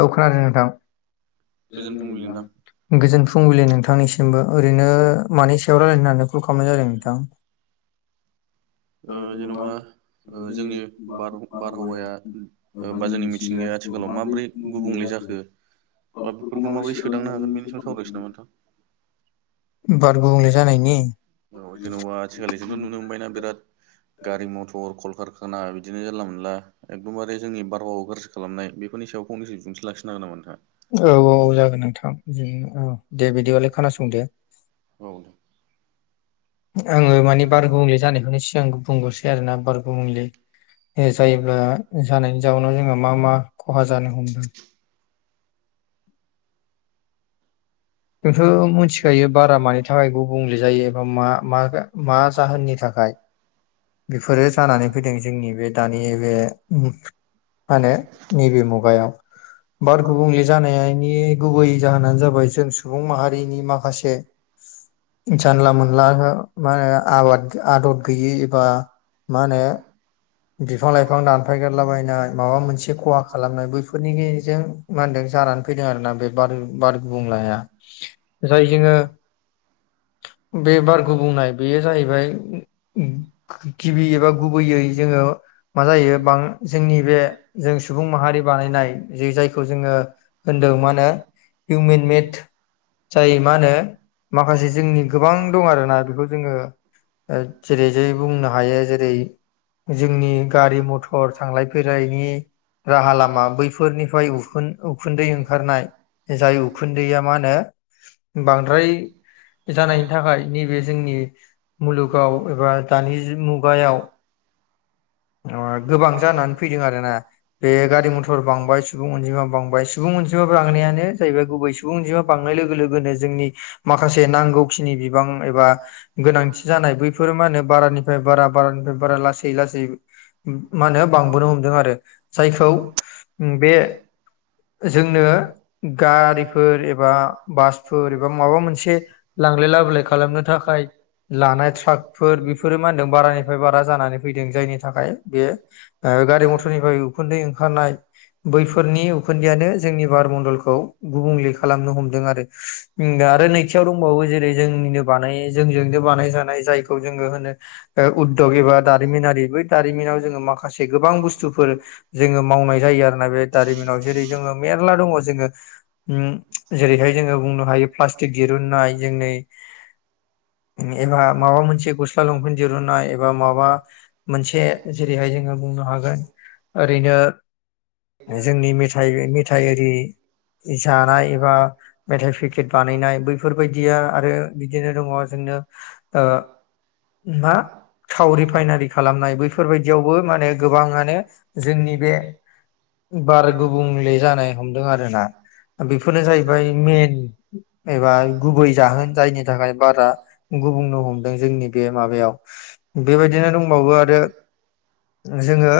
औ खोनादों नोंथां। गोजोन फुंबिलि नोंथां गोजोन फुंबिलि नोंथांनिसिम। मबो ओरैनो मानि सायाव रायलायनो होननानै कल खालामनाय जादों नोंथां? ओ जेन'बा जोंनि बार बारहावाया बा जोंनि मिथिंगाया माब्रै गुबुंले जाखो? बा बेफोरखौ माबोरै सोदांनो हागोन बेनि सायाव सावरायनोसै नामा नोंथां? बार गुबुंले जानायनि औ जेन'बा आथि खालिजोंथ' नुनो मोनबायनाा बिराद। गारि मथर कलकारखाना बिदिनो जेनला मोनला एकदमबारे जोंनि बारबाव गाज्रि खालामनाय बेफोरनि सायाव फंनैसो बिबुंथि लाखिनो हागोन नामा नाोंथां? औ -औ -औ जागोन नोंथां बिदिनो औ दे बिदिबा नों खोनासं दे। औ। आङो माने बार गुबुंले जानायखौनो सिगां बुंग्रोसै आरोना बार गुबुंले जायोब्ला जानायनि जाउनाव जोंहा मा मा खहा जानो हमदों? जोंथ' मिथिखायो बारा मानि थाखाय गुबुंले जायो एबा मा - मा - मा जाहोननि थाखाय? बेफोरो जानानै फैदों जोंनि बे दानि बे मा नो नैबे मुगायाव। बार गुबुंले जानायनि गुबै जाहोनानो जाबाय जों सु माहारिनि माखासे जानला मोनला मा होनो आबाद आदब गैयि एबा मा होनो बिफां लाइफां दानफायगोन लाबायनाय माबा मोनसे खहा खालामनाय बैफोरनि गेजेरजों मा होनदों जानानै फैदों आरोना बे बारो बार गुबुंलाया जाय जोङो बे बार गुबुंनाय बेयो जाहैबाय गिबि एबा गुबैयै जोङो मा जायो बां जोंनि बे जों सुबुं माहारि बानायनाय जे जायखौ जोङो होनदों मा होनो [unintelligible] हिउमेन मेट जायो मा होनो माखासे जोंनि गोबां गोबां दं आर ना बेखौ जोङो जेरै जै बुंनो हायो जेरै जोंनि गारि मथर थांलाय फैलायनि राहा लामा बैफोरनिफ्राय उखुन उखुन्दै ओंखारनाय जाय उखुन्दैया मा होनो हो बांद्राय जानायनि थाखाय नैबे जोंनि मुलुगाव एबा दानि मुगायाव [inaudible] [unintelligible] गोबां जानानै फैदों आरो ना बे गारि मथर बांबाय सुबुं अनजिमा बांबाय सुबुं अनजिमा बांनायानो जाहैबाय गुबै सुबुं अनजिमा बांनाय लोगो लोगोनो जोंनि माखासे नांगौखिनि बिबां एबा गोनांथि जानाय बैफोर मा होनो बारानि फ्राय बारा बारानिफ्राय बारा लासै लासै मा होनो बांबोनो हमदों आरो जायखौ बे जोंनो गारिफोर एबा बासफोर एबा माबा मोनसे लांलाय लाबोलाय खालामनो थाखाय लानाय ट्राकफोर बेफोरो मा होनदों बारानिफ्राय बारा जानानै फैदों जायनि थाखाय ओ बियो ओ गारि मथरनिफ्राय उखुन्दै ओंखारनाय बैफोरनि उखन्दैया जोंनि बार मन्डलखौ गुबुंले खालामनो हमदों आरो। उम आरो नैथियाव दंबावो जेरै जोंनिनो बानाय जोंजोंनो बानाय जानाय जायखौ जोङो होनो ओ उदग एबा दारिमिनारि बै दारिमिनाव जोङो माखासे गोबां बुस्थुफोर जोङो मावनाय जायो आरोना बे दारिमिनाव। जेरै जोङो मेरला दङ जोङो उम जेरैहाय जोङो बुंनो हायो प्लास्टिक दिरुननाय जोंनि उम एबा माबा मोनसे गस्ला लंफेन दिरुननाय एबा माबा से जेरैहाय जोङो बुंनो हागोन ओरैनो जोंनि मेथाइ मेथाइ आरि जानाय एबा मेथाइ फेकेट बानायनाय बैफोर बायदिया आरो बिदिनो दङ जोंनो ओ मा थाव रिफायनारि खाला लामनाय बैफोरबायदियावबो मानो गोबाङानो जोंनि बे बार गुबुंले जानाय हमदों आरोना ओ बेफोरनो जाहैबाय मेन एबा गुबै जाहोन जायनि थाखाय बारा गुबुंनो हमदों जोंनि बे माबायाव बेबायदिनो दंबावो आरो जोङो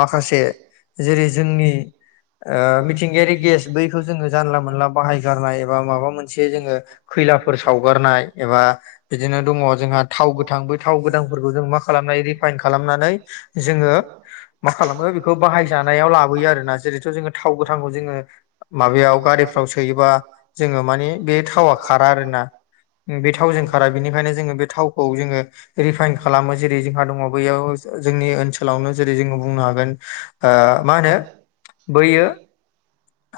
माखासे जेरै जोंनि ओ मिथिंगायारि गेस बैखौ जों ओ जानला मोनला बाहाय गारनाय एबा माबा मोनसे जोङो खैलाफोर सावगारनाय एबा बिदिनो दङ जोंहा थाव गोथां बै थाव गोथांफोरखौ जों मा खालामनाय रिफायन खालामनानै जोङो मा खालामो बेखौ बाहायजानायाव लाबोयो आरोना जेरैथ' जोङो थाव गोथांखौ जोङो माबायाव गारिफ्राव सोयोबा जोङो माने बे थावा खारा आरोना। उम बे थावजों खारा बेनिखायनो जोङो बे थावखौ जोङो रिफायन खालामो। जेरै ओ जोंहा दङ बैयाव जोंनि ओनसोलावनो जेरै जोङो बुंनो हागोन आ मा होनो बैयो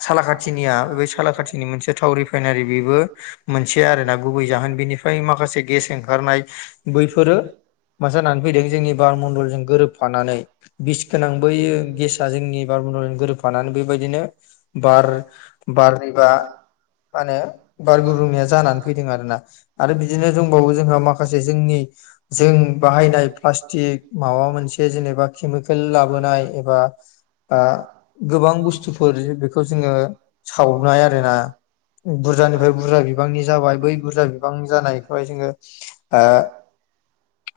सालाखाथिनिया बै सालाखाथिनि मोनसे थाव रिफायनारि बेबो मोनसे आरोना गुबै जाहोन बेनि फ्राय माखासे गेस ओंखारनाय बैफोरो मोज जानानै फैदों जोंनि बार मण्डलजों गोरोबफानानै बिस गोनां बैयो गेसआ जोंनि बारमण्डलजों गोरोबफानानै बेबायदिनो बार बारनैबा मानो बार गुबुंनाया जानानै फैदों आरो ना। आरो बिदिनो दंबावो जोंहा माखासे जोंनि जों बाहायनाय प्लास्टिक माबा मोनसे जेनेबा केमिकेल लाबोनाय एबा आ गोबां बुस्थुफोर बेखौ जोंङो सावनाय आरोना। बुरजानिफ्राय बुरजा बिबांनि जाबाय बै बुरजा बिबांनि जानायखौहाय जोङो आ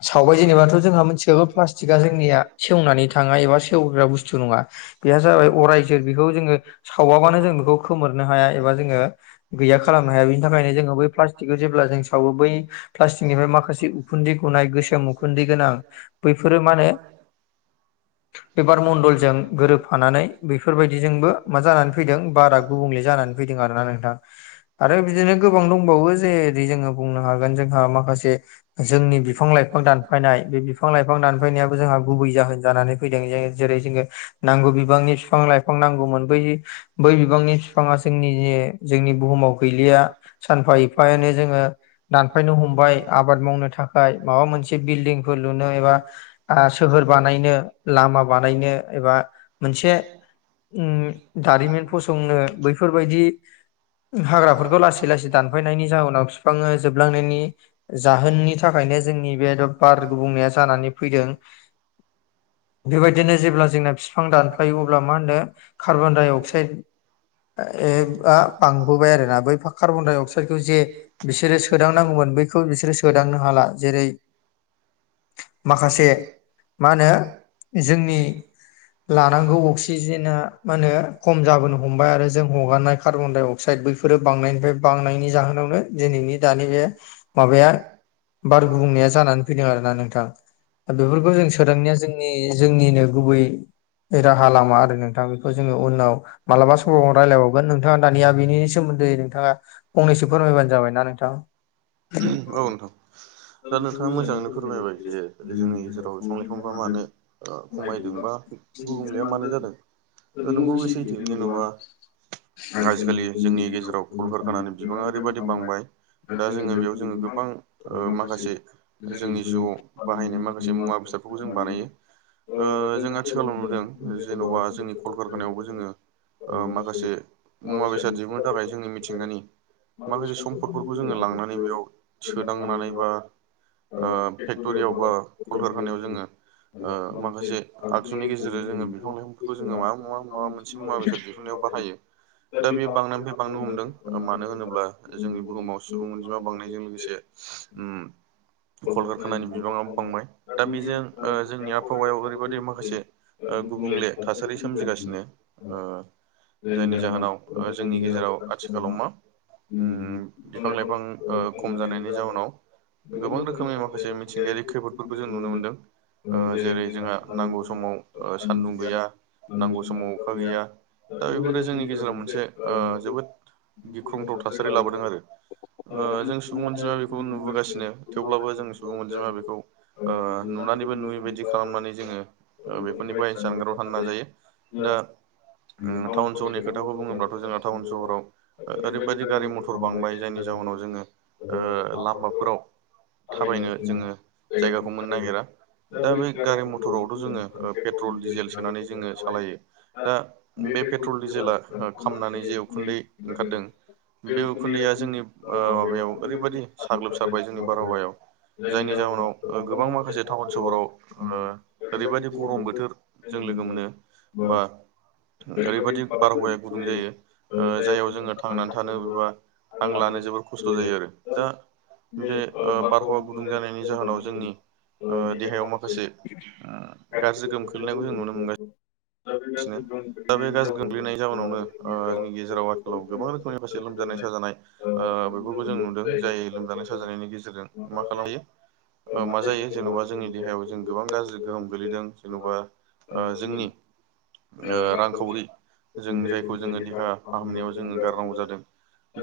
सावबाय जेनेबाथ' जोंहा मोनथिखागौ प्लास्टिकआ जोंनिया सेवनानै थाङा एबा सेवग्रा बुस्थु नङा। बेहा जाबाय अरायजोर बेखौ जोङो सावाबानो जों बेखौ खोमोरनो हाया एबा जोङो गैया खालामनो हाया बेनि थाखायनो जोङो बै प्लास्टिकखौ जेब्ला जों सावो बै प्लास्टिकनिफ्राय माखासे उखुन्दै गनाय गोसोम उखुन्दै गोनां बैफोरो मा होनो [inaudible] बे बार मण्डलजों गोरोबफानानै बेफोरबायदिजोंबो मा जानानै फैदों बारा गुबुंले जानानै फैदों आरो ना नोंथां। आरो बिदिनो गोबां दंबावो जेरै जोङो बुंनो हागोन जोंहा माखासे जोंनि बि फां लाइफां दानफायनाय बे बिफां लाइफां दानफायनायाबो जोंहा गुबै जाहोन जानानै फैदों। जे जेरै जोङो नांगौ बिबांनि बिफां लाइफां नांगौमोन बै, बै बिबांनि बिफाङा जोंनि जोंनि बुहुमाव गैलिया, सानफा एफायानो जोङो दानफायनो हमबाय आबाद मावनो था खाय माबा मोनसे बिल्डिंफोर लुनो एबा सोहोर बानायनो, लामा बानायनो एबा मोनसे उम दारिमिन फसंनो बैफोरबायदि हाग्राफोरखौ लासै लासै दानफायनायनि जाउनाव बिफाङा जोबलांनायनि जाहोननि थाखायनो जोंनि बे बार गुबुंनाया जानानै फैदों। [inaudible] बेबायदिनो जेब्ला जोंना बिफां दानफायो अब्ला मा होनो कार्बन डाइ अक्साइड आ बांबोबाय आरोना। बैफोर कार्बन अक्साइदखौ जे बिसोरो सोदांनांगौमोन बैखौ बिसोरो सोदांनो हाला। जेरै [inaudible] माखासे मा होनो? जोंनि लानांगौ अक्सिजेना मा होनो खम जाबोनो हमबाय आरो जों हगारनाय कार्बन डाय अक साइड बैफोरो बांनायनिफ्राय बांनायनि जाहोनावनो दिनैनि दानि बे माबाया गुबुंनाया जानानै फैदों आरोना नोंथां। बेफोरखौ जों सोदांनाया जों नि जोंनिनो गुबै राहा लामा आरो नोंथां। बेखौ जोङो उनाव मालाबा समाव रायलायबावगोन नोंथाङा दानिया बेनि सोमोन्दै थाङा फंनैसो फोरमायबानो जाबाय ना नोंथां। औ नोंथां। दा नोंथाङा मोजाङैनो फोरमायबाय जे जोंनि गेजेराव बिफां लाइफांफ्रा मानो ओ खमायदों बा गुबुंलेया मानो जादों? ओ नंगौ बे सैथो। जेनबा आजिखालि जोंनि गेजेराव कल कारखानानि बिबाङा ओरैबायदि बांबाय दा जोङो बेयाव जोङो गोबां ओ माखासे जोंनि जिउआव बाहायनाय माखासे मुवा बेसादखौबो जों बानायो। ओ जों आथिखालाव नुदों जेनबा जोंनि कलकारखानायावबो जोङो ओ माखासे मुवा बेसाद दिहुननो थाखाय जोंनि मिथिंगानि माखासे सम्फदफोरखौ जोङो लांनानै बेयाव सोदांनानै बा ओ फेक्टरियाव बा, कल कारखानायाव जोङो ओ माखासे आगजुनि गेजेरजों जोङो बिफां लाइफांफोरखौ जोङो माबा मुवा माबा मोनसे मुवा बेसाद दि हुननायाव बाहायो। दा बेयो बांनायनिफ्राय बांनो हमदों, ओ मानो होनोब्ला जोंनि बुहुमाव सुबुं अनजिमा बांनायजों लोगो से उम कल कारखानानि बिबाङाबो बांबाय। दा बेजों ओ जोंनि आबहावायाव ओरैबायदि माखासे ओ गुबुंले थासारि सोमजिगासिनो। ओ जायनि जाहोनाव जोंनि गेजेराव आथिखालाव मा? उम बिफां लाइफां ओ खम जानायनि जाउनाव गोबां रोखोमनि माखासे मिथिंगायारि खैफोदफोरखौ जों नुनो मोनदों। ओ जेरै जोंहा नांगौ समाव ओ सानदुं गैया, नांगौ समाव अखा गैया। दा बेफोरो जोंनि गेजेराव मोनसे ओ जोबोद गिख्रंथाव थासारि लाबोदों आरो। ओ जों सुबुं अनजिमाया बेखौ नुबोगासिनो। थेवब्लाबो जों सुबुं अनजिमाया बेखौ ओ नुनानैबो नुयैबायदि खालामनानै जोङो ओ बेफोरनिफ्राय जानगाराव थानो नाजायो। दा, उम टाउन सहरनि खोथाखौ बुङोब्लाथ' जोंहा टाउन सहराव ओरैबादि गारि मथर बांबाय जायनि जाउनाव जोङो ओ लामाफोराव थाबायनो जोङो जायगाखौनो मोननो नागिरा। दा बे गारि मटरावथ' जोङो पेट्रल डिजेल सोनानै जोङो सालायो। दा बे पेट्रल डिजेला खामनानै जे उखुन्दै ओंखारदों बे उखुन्दैया जोंनि ओ माबायाव ओरैबायदि साग्लोबसारबाय जोंनि बारहावायाव जायनि जाहोनाव ओ गोबां माखासे टाउन सहराव ओ ओरैबायदि गरम बोथोर जों लोगो मोनो बा ओरैबायदि बारहावाया गुदुं जायो ओ जाययाव जोंङो थांनानै थानो एबा हां लानो जोबोद खस्थ' जायो आरो दा बे ओ बारहावा गुदुं जानायनि जाहोनाव जोंनि ओ देहायाव माखासे ओ गाज्रि गोहोम खोलैनायखौ जों नुनो मोनगासि [inaudible] नो दा बे गेस गोग्लैनाय जाउनावनो जोंनि गेजेराव आथिखालाव गोबां रोखोमनि माखासे लोमजानाय साजानाय ओ बेफोरखौ जों नुदों जाय लोमजानाय साजानायनि गेजेरजों मा खालामनो हायो ओ मा जायो जेन'बा जोंनि देहायाव जों गोबां गाज्रि गोहोम गोलैदों जेनेबा ओ जोंनि ओ रांखावरि जों जायखौ जोंङो देहा फाहामनायाव जोंङो गारनांगौ जादों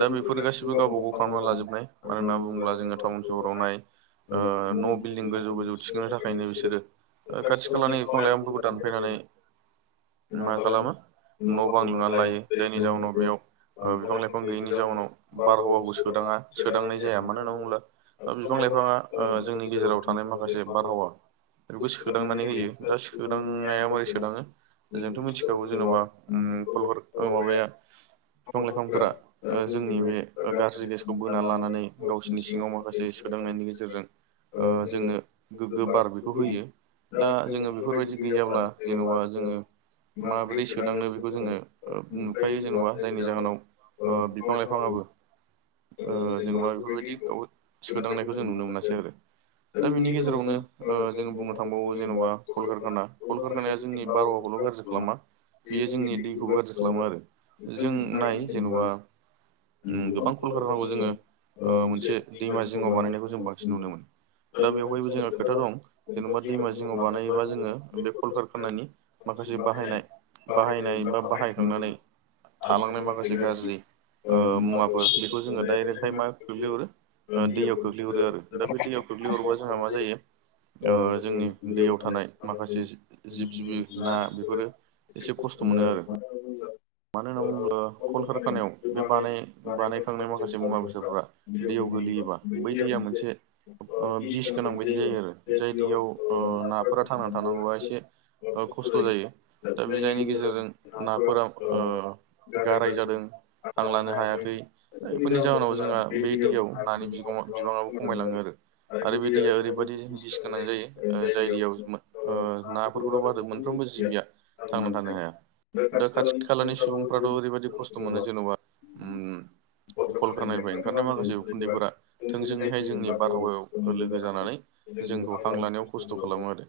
दा बेफोर गासिबो गावबा गाव खालामना लाजोबनाय मानो होनना बुङोब्ला जोंङो टाउन सहरावनाय ओ न' बिल्डिं गोजौ गोजौ थिखोनो थाखायनो बिसोरो खाथि खालानि बिफां लाइफांफोरखौ दानफायनानै मा खालामो न' बां लुनानै लायो जायनि जाउनाव बेयाव ओ बिफां लाइफां गैयैनि जाउनाव बारहावाखौ सोदाङा सोदांनाय जाया मानो होनानै बुङोब्ला बिफां ओ जोंनि गेजेराव थानाय माखासे बारहावा बेखौ सोदांनानै होयो दा सोदांनाया मारै सोदांङो जोंथ' मिथिखागौ जेन'बा अम ओ माबाया बिफां लाइफांफोरा जोंनि बे गाज्रि गेसखौ बो नानै लानानै गावसोरनि सिङाव माखासे सोदांनायनि गेजेरजों ओ जोंनो गोगो बार बेखौ होयो दा जोंङो बेफोरबायदि गैयाब्ला जेन'बा जोंङो माबोरै सोदांनो बेखौ जोंङो नुखायो जेनेबा जायनि जाहोनाव ओ बिफां लाइफांआबो ओ जेनेबा बेफोरबायदि गाव सोदांनायखौ जों नुनो मोनासै आरो। दा बेनि गेजेरावनो जोंङो बुंनो थांबावो जेनेबा कलकारखाना कलकारखानाया जोंनि बारहावाखौल' गाज्रि खालामा बियो जोंनि दैखौबो गाज्रि खालामो आरो जों नाय जेन'बा उम गोबां [inaudible] कलकारखानाखौ जोंङो मोनसे दैमा जिङाव बानायनायखौ जों बांसिन नुनो मोनो। दा बेवहायबो जोंहा खोथा दं जेनेबा दैमा जिङाव बानायोबा जोंङो बे कलकारखानानि माखासे बाहायनाय बाहायनायबा बाहायखांनानै थालांनाय माखासे गाज्रि ओ मुवाफोर बेखौ जोंङो डाइरेक्ट ओफ्राय मा खोख्लैहरो ओ दैयाव खोख्लैहरो आरो दा बे दैयाव खोख्लैहरोबा जोंहा मा जायो ओ जोंनि दैयाव थानाय माखासे जि जिब जिबि ना बे फोरो एसे खस्थ' मोनो आरो। मानो होनना बुङोब्ला कलकारखानायाव बे बानाय बानाय खांनाय माखासे मुवा बेसादफोरा दैयाव गोलैयोबा बै दैया मोनसे बिस गोनां बायदि जायो आरो जाय दैयाव नाफोरा थांनानै थानांगौवा एसे ओ खस्थ' जायो दा बे जायनि गेजेरजों नाफोराव ओ गाराय जादों हां लानो हायाखै औइफोरनि जाहोनाव जोंहा बे दैयाव नानि बिबाङा बिबाङआबो खमायलाङो आरो। आरो बे दैया ओरैबादि बिस गोनां जायो ओ जाय दैयाव ओ नाफोरखौथ' बाद हो मोनफ्रोमबो जिबिया थांना थानो हाया दा खाथि खालानि सुबुंफ्राथ' ओरैबायदि खस्थ' मोनो जेन'बा उम कलकानानिफ्राय ओंखारनाय माखासे उखुन्दैफोरा थोंजोङैहाय जोंनि बारहावायाव लोगो जानानै जोंखौ हां लानायाव खस्थ' खालामो आरो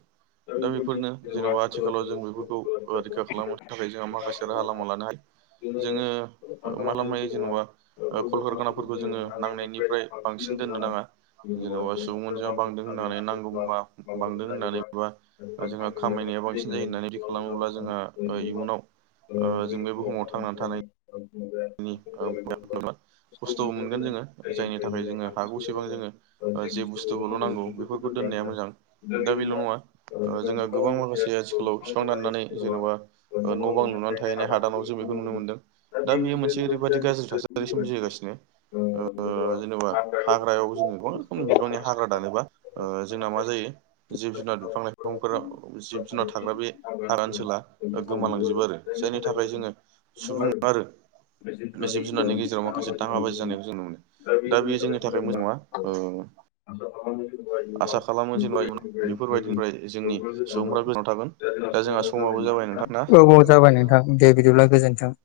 दा बेफोरनो जेनेबा आथिखालाव जों बेफोरखौ रैखा खालामनो थाखाय जोंहा माखासे राहा लामा लानो हायो। जोङो मालामायो जेनबा ओ कलकारखानाफोरखौ जोङो नांनायनिफ्राय बांसिन दोननो नाङा। जेन'बा सुबुं अनजिमा बांदों होननानै नांगौ मुवा बांदों होननानै बबेबा ओ जोंहा खामायनाया बांसिन जायो होन्नानै बि खालामोब्ला जोंहा ओ इयुनाव ओ जों बे बुहुमाव थांनानै थानायनि [unintelligible] खस्थ'बो मोनगोन जोङो जायनि थाखाय जोङो हागौसेबां जोङो ओ जे बुस्थुखौल' नांगौ बेफोरखौ दोननाया मोजां। दा बेल' नङा ओ जोंहा गोबां माखासे आथिखालाव बिफां दाननानै जेन'बा न' बां लुनानै थाहैनाय हादानावसो बेखौ नुनो मोनदों दा बेयो मोनसे ओरैबायदि गाज्रि थासारि थासारि सोमजिहोगासिनो ओ जेनेबा हाग्रायावबो जोंङो गोबां बिबांनि हाग्रा दानोबा ओ जोंना माजायो जिब जुनार बिफां लाइफांफोराव जिब जुनार थाग्रा बे हाग्रा ओनसोला ओ गोमालांजोबो आरो जायनि थाखाय जोङो सुबुं आरो बे जिब जुनारनि गेजेराव माखासे दाङाब बाजि जानायखौ जों नु मोनो। दा बेयो जोंनि थाखाय मोजां नङा। आसा खालामो जेनेबा बेफोरबायदिनिफ्राय जोंनि सुबुंफ्रा गोजानाव [unintelligible] थागोन दा जोंहा समाबो जाबाय नोंथां ना औ औ जाबाय नोंथां दे बिदिब्ला गोजोनथों।